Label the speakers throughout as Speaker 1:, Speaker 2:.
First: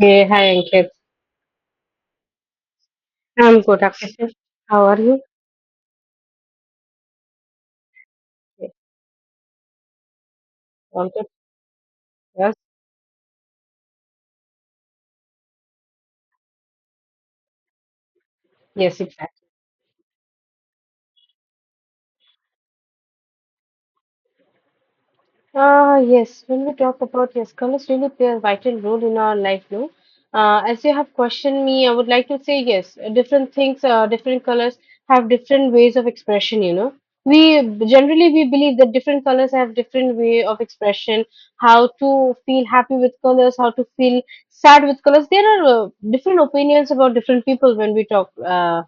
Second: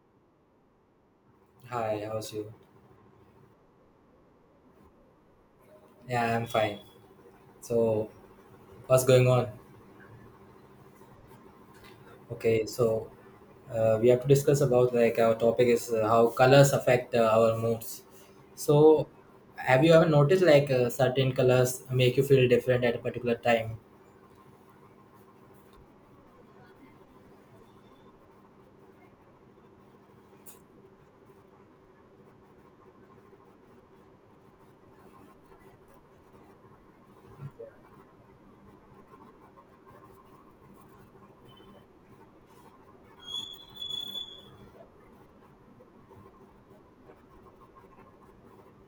Speaker 1: Hey, hi, Ankit.
Speaker 2: Hi, how's you?
Speaker 1: I'm good, Akshay. How are you?
Speaker 2: Yeah, I'm fine. So,
Speaker 1: Yes,
Speaker 2: what's going on?
Speaker 1: all good. Yes,
Speaker 2: Okay, so we have to discuss about like our topic is how colors affect our moods.
Speaker 1: yes,
Speaker 2: So,
Speaker 1: exactly.
Speaker 2: have you ever noticed like certain colors make you feel different at a particular time?
Speaker 1: Yes, when we talk about yes, colors really play a vital role in our life, no? As you have questioned me, I would like to say yes, different things, different colors have different ways of expression. We Generally we believe that different colors have different way of expression, how to feel happy with colors, how to feel sad with colors. There are different opinions about different people when we talk uh,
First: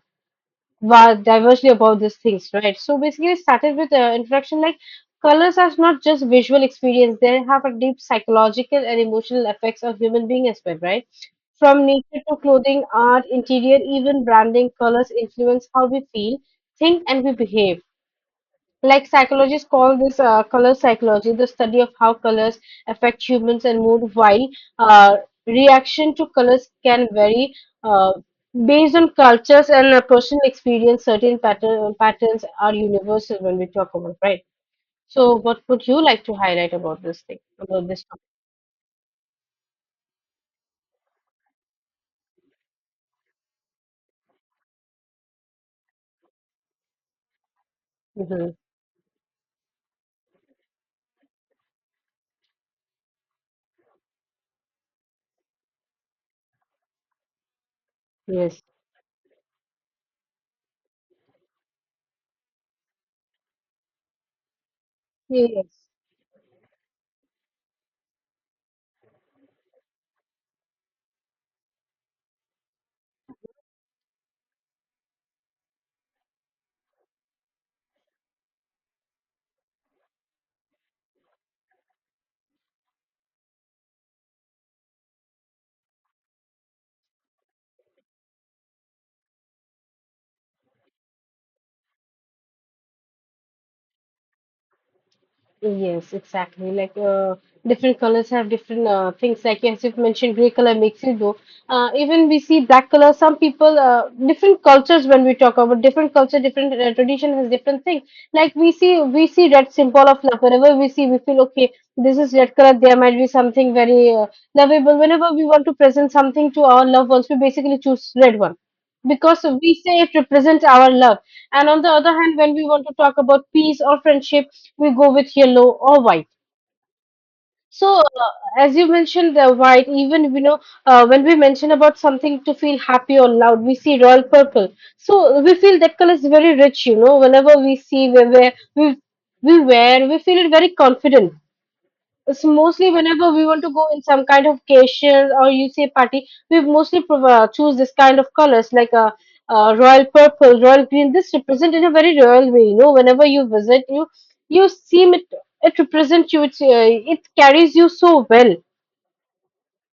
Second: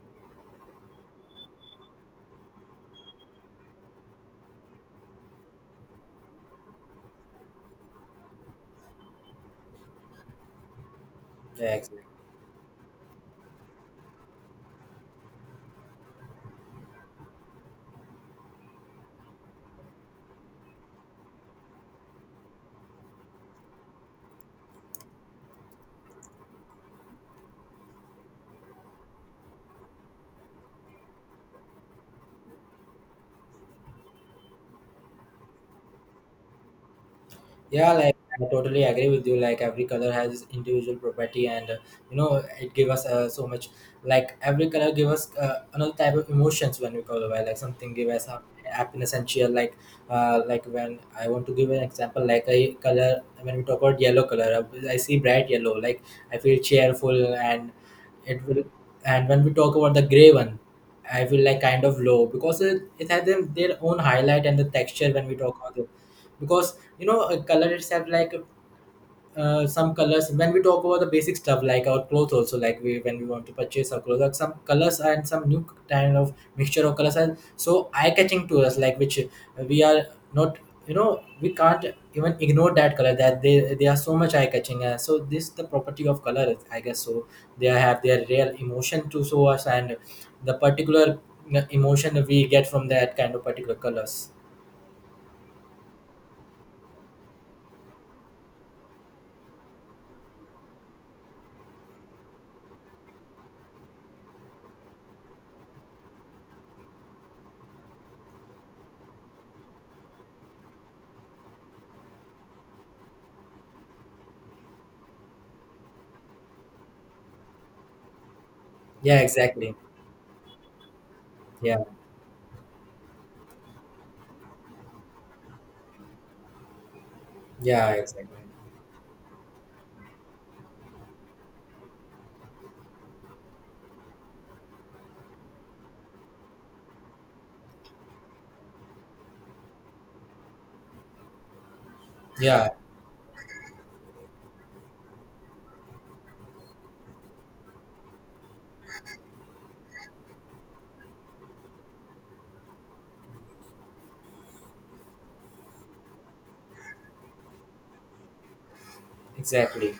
Speaker 1: va- divergely about these things, right? So basically, it started with introduction like colors are not just visual experience; they have a deep psychological and emotional effects on human being as well, right?
Speaker 2: Yeah,
Speaker 1: From nature to clothing, art, interior, even branding, colors influence how we feel, think, and we behave. Like psychologists call this color psychology, the study of how colors affect humans and mood, while uh, reaction to colors can vary uh, based on cultures and personal experience. Certain patterns are universal when we talk about, right? So, what would you like to highlight about this thing, about
Speaker 2: Yeah,
Speaker 1: this
Speaker 2: like I totally agree with you. Like every color has its individual property, and you know it give us so much. Like every color give us another type of emotions when we color. Right? Like something give us
Speaker 1: topic? Hmm.
Speaker 2: happiness and cheer. Like when I want to give an example, like a color when we talk about yellow color, I see bright yellow. Like I feel cheerful, and it
Speaker 1: Yes.
Speaker 2: will. And when we talk about the gray one, I feel like kind of low because it has them, their own highlight and the texture when we talk
Speaker 1: Yes.
Speaker 2: about, because you know a color itself like some colors when we talk about the basic stuff like our clothes also like we when we want to purchase our clothes like some colors and some new kind of mixture of colors are so eye catching to us like which we are not, you know, we can't even ignore that color, that they are so much eye catching, so this the property of color I guess so, they have their real emotion to show us and the particular emotion we get from that kind of particular colors.
Speaker 1: Yes, exactly. Like different colors have different things. Like as you've mentioned, gray color makes you glow. Even we see black color. Some people, different cultures. When we talk about different culture, different tradition has different things. Like we see red symbol of love. Whenever we see, we feel okay. This is red color. There might be something very lovable. Whenever we want to present something to our loved ones, we basically choose red one
Speaker 2: Yeah,
Speaker 1: because
Speaker 2: exactly.
Speaker 1: we say it represents our love. And
Speaker 2: Yeah.
Speaker 1: on the other hand, when we want to talk about peace or friendship, we go with yellow or white.
Speaker 2: Yeah,
Speaker 1: So,
Speaker 2: exactly.
Speaker 1: as you mentioned, the white, even when we mention about something to feel happy or loud, we see royal purple. So, we feel that color is very rich, whenever we see, we wear, we feel very confident. It's
Speaker 2: Yeah,
Speaker 1: mostly whenever we want to go in some kind of occasion or you say party, we mostly choose this kind of colors like a royal purple, royal green. This represent in a very royal way. You know, whenever you visit, you seem it represents you. It carries you so well.
Speaker 2: exactly.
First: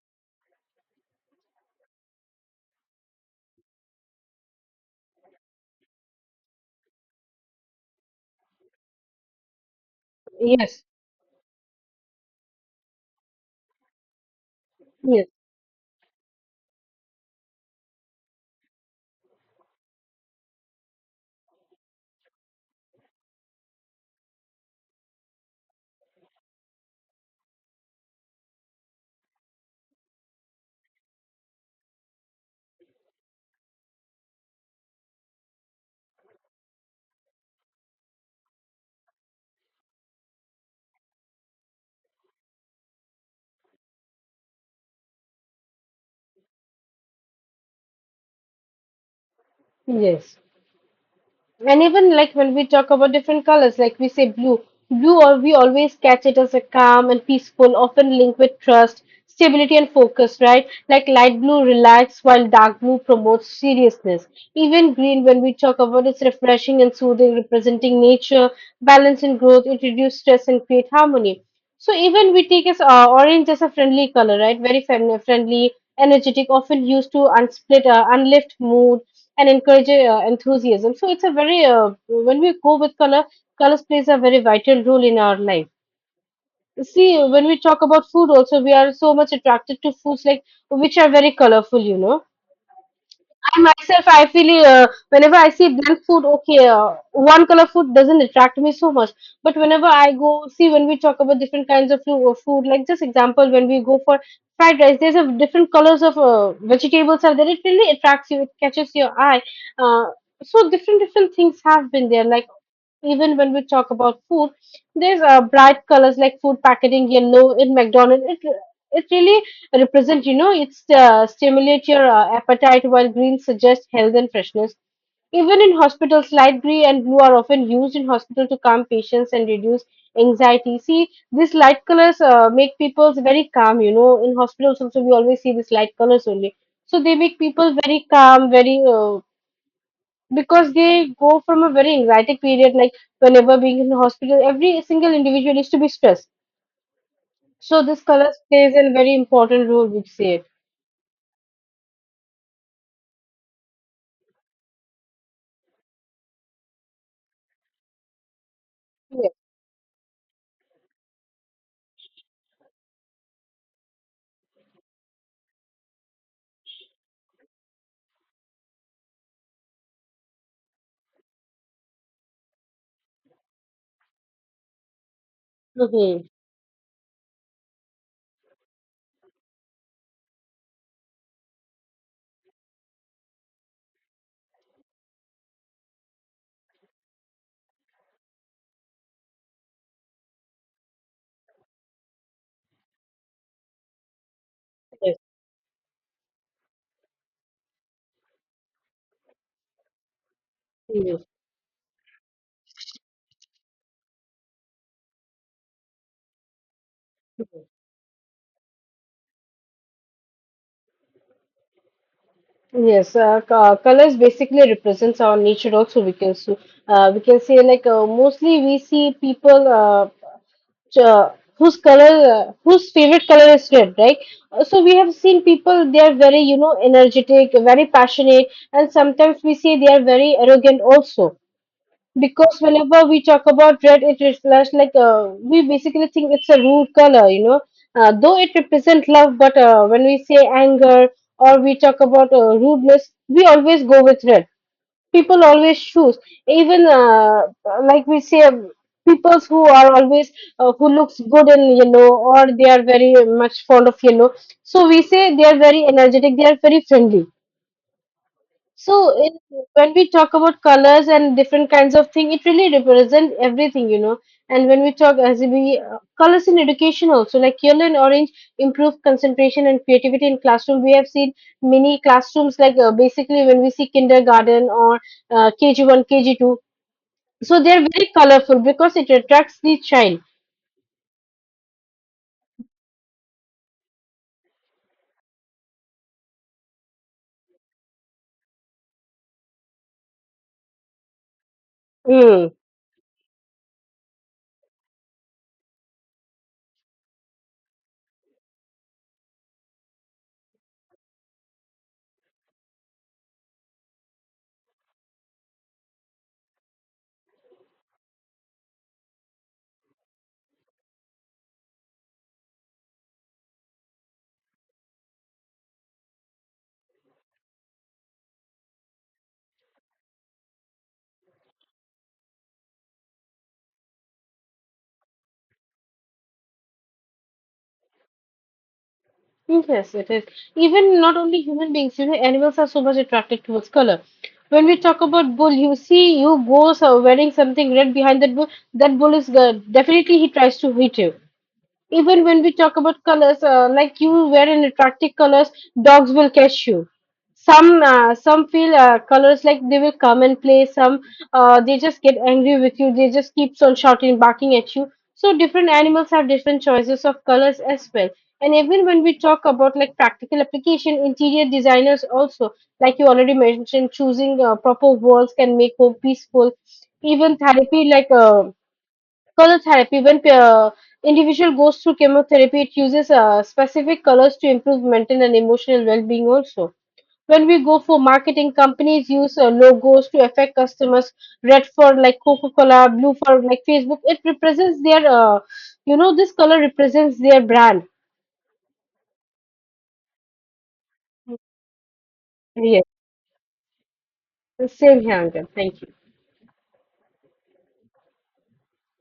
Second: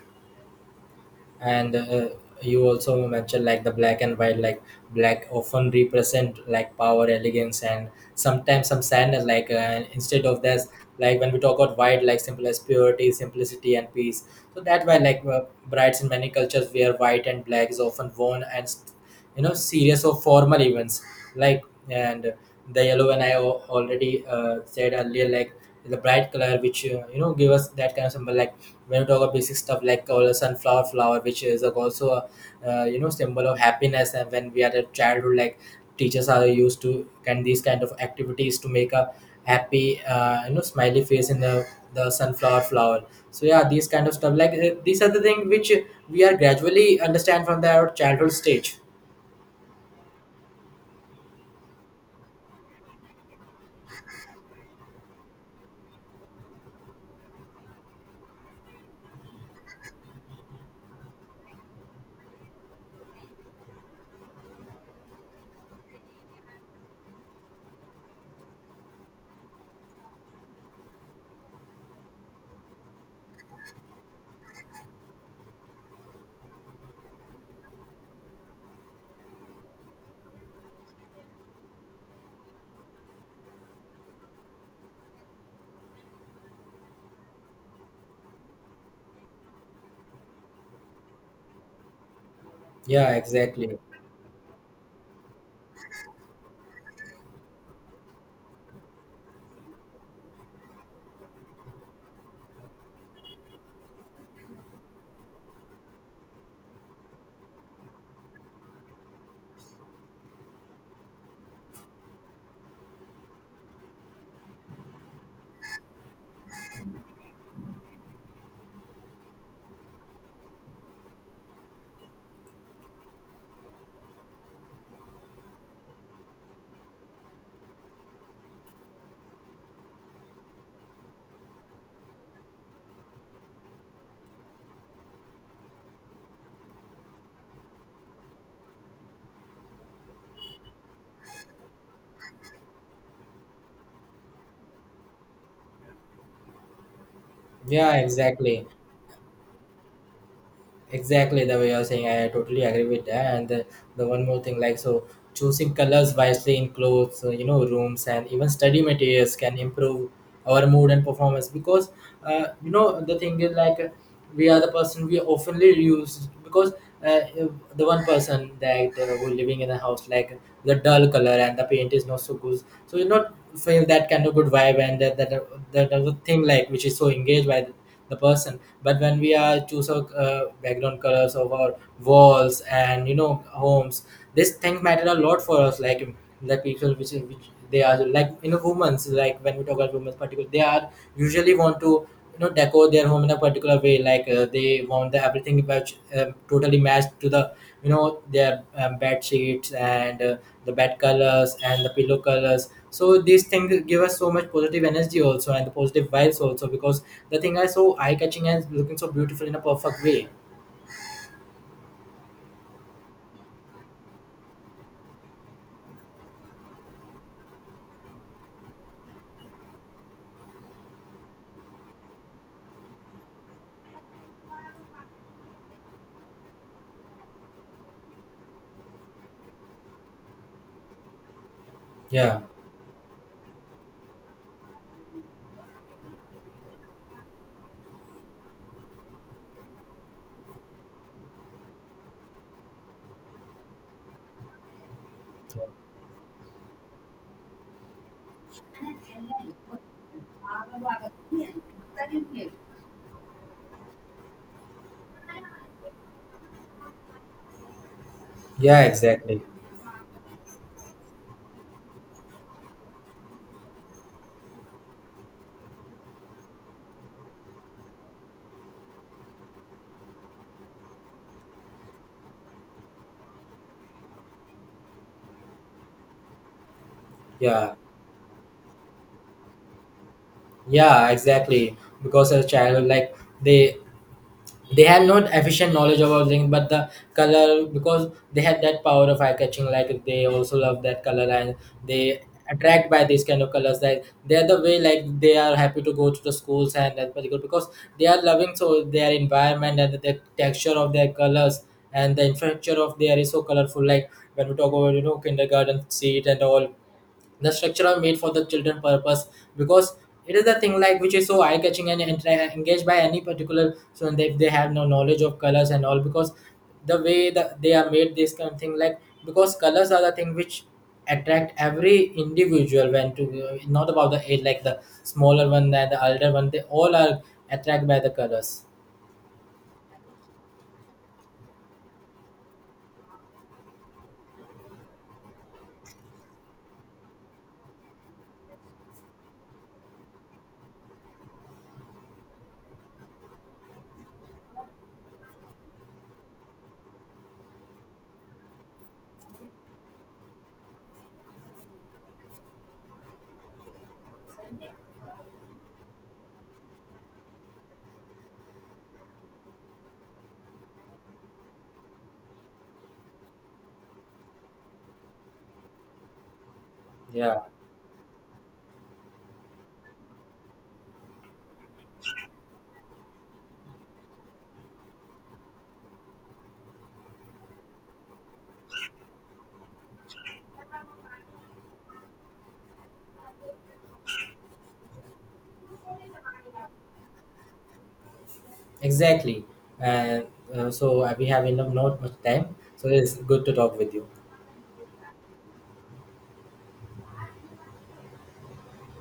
Speaker 2: And you also mentioned like the black and white, like black often represent like power, elegance, and sometimes some sadness. Like instead of this,
Speaker 1: Yes,
Speaker 2: like when we talk about white, like simple as purity, simplicity, and peace. So that why like
Speaker 1: yes,
Speaker 2: brides in many cultures wear white and black is often worn and you know serious or formal events. Like, and the yellow, and already said earlier, like the bright color which you know give us that kind of symbol like when we talk about basic stuff like sunflower flower which is like also a you know symbol of happiness, and when we are at childhood like teachers are used to can these kind of activities to make a happy, you know, smiley face in the sunflower flower. So yeah, these kind of stuff like, these are the things which we are gradually understand from the our childhood stage.
Speaker 1: yes. And even like when we talk about different colors, like we say blue or we always catch it as a calm and peaceful, often linked with trust, stability and focus, right? Like light blue relax while dark blue promotes seriousness. Even green, when we talk about it's refreshing and soothing, representing nature, balance and growth, it reduces stress and create harmony. So even we take as orange as a friendly color, right? Very friendly, energetic, often used to unlift mood and encourage enthusiasm. So it's a very when we go with colors plays a very vital role in our life. See, when we talk about food, also we are so much attracted to foods like which are very colorful.
Speaker 2: Yeah,
Speaker 1: I
Speaker 2: exactly.
Speaker 1: myself, I feel whenever I see bland food, okay, one color food doesn't attract me so much. But whenever I go, see, when we talk about different kinds of food, like just example, when we go for fried rice, there's a different colors of vegetables are there. It really attracts you. It catches your eye. Uh, so different things have been there. Like even when we talk about food, there's bright colors like food packaging yellow in McDonald's. It really represent, it's stimulate your appetite while green suggests health and freshness. Even in hospitals, light green and blue are often used in hospital to calm patients and reduce anxiety. See, these light colors make people very calm. In hospitals also, we always see these light colors only. So they make people very calm, because they go from a very anxiety period, like whenever being in hospital, every single individual is to be stressed. So
Speaker 2: Yeah,
Speaker 1: this colors
Speaker 2: exactly,
Speaker 1: plays a very important role, we'd say.
Speaker 2: exactly the way you're saying, I totally agree with that. And the one more thing like, so choosing colors wisely in clothes, you know, rooms, and even study
Speaker 1: Yeah.
Speaker 2: materials can improve our mood and performance, because you know the thing is like, we are the person we oftenly use, because if the one person that who living in a house like the dull color and the paint is not so good, so you not feel that kind of good vibe and that other
Speaker 1: Mhm.
Speaker 2: thing like which is so engaged by the person. But when we are choose our background colors of our walls and you know homes, this thing matter a lot for us, like the people which they are like you know women's, like when we talk about women's particular, they are usually want to, you know, decor their home in a particular way, like they want
Speaker 1: Yes,
Speaker 2: the everything which totally matched to the, you know, their bed sheets and the bed
Speaker 1: yes,
Speaker 2: colors and the pillow colors. So these things give us so much positive energy also, and the positive vibes also, because the thing are so eye catching and looking so beautiful in a perfect way.
Speaker 1: yes. Colors basically represents our nature. Also, we can say like mostly we see people whose favorite color is red, right? So we have seen people they are very energetic, very passionate, and sometimes we see they are very arrogant also.
Speaker 2: Yeah.
Speaker 1: Because whenever we talk about red it reflects like we basically think it's a rude color. Though it represents love, but when we say anger or we talk about rudeness, we always go with red. People always choose. Even like we say peoples who are always who looks good in yellow or they are very much fond of yellow, so we say they are very energetic, they are very friendly.
Speaker 2: Yeah,
Speaker 1: So
Speaker 2: exactly.
Speaker 1: when we talk about colors and different kinds of thing, it really represents everything. And when we talk as we colors in education also, like yellow and orange improve concentration and creativity in classroom. We have seen many classrooms like basically when we see kindergarten or KG1, KG2. So they
Speaker 2: Yeah.
Speaker 1: are very colorful because it attracts the child.
Speaker 2: Yeah, exactly, because as a child like they they have not efficient knowledge about things, but the color, because they had that power of eye catching, like they also love that color, and they
Speaker 1: Mm.
Speaker 2: attract by these kind of colors, like they're the way like they are happy to go to the schools and that particular, because they are loving so their environment and the texture of their colors and the infrastructure of there is so colorful, like when we talk about, you know, kindergarten seat and all, the structure are made for the children purpose, because it is a thing like which is so eye catching and engaged by any particular, so they have no knowledge of colors and all, because the way that they are made this kind of thing like, because colors are the thing which attract every individual, when to not about the age, like the smaller one and the elder one, they all are attracted by the colors.
Speaker 1: Yes, it is. Even not only human beings, animals are so much attracted towards color. When we talk about bull, you see, you go so wearing something red behind that bull. That bull is definitely he tries to hit you. Even when we talk about colors, like you wear an attractive colors, dogs will catch you. Some feel colors like they will come and play. Some they just get angry with you. They just keeps on shouting, barking at you. So different animals have different choices of colors as well. And even when we talk about like practical application, interior designers also, like you already mentioned, choosing proper walls can make home peaceful. Even
Speaker 2: Yeah,
Speaker 1: therapy, like color therapy: when an individual goes through chemotherapy, it uses specific colors to improve mental and emotional well-being also. When we go for marketing, companies use logos to affect customers. Red for like Coca-Cola, blue for like Facebook. It represents their, you know, this color represents their brand.
Speaker 2: exactly. And so we have enough not much time,
Speaker 1: Yes,
Speaker 2: so it's good to talk with you.
Speaker 1: same here, Angan. Thank you.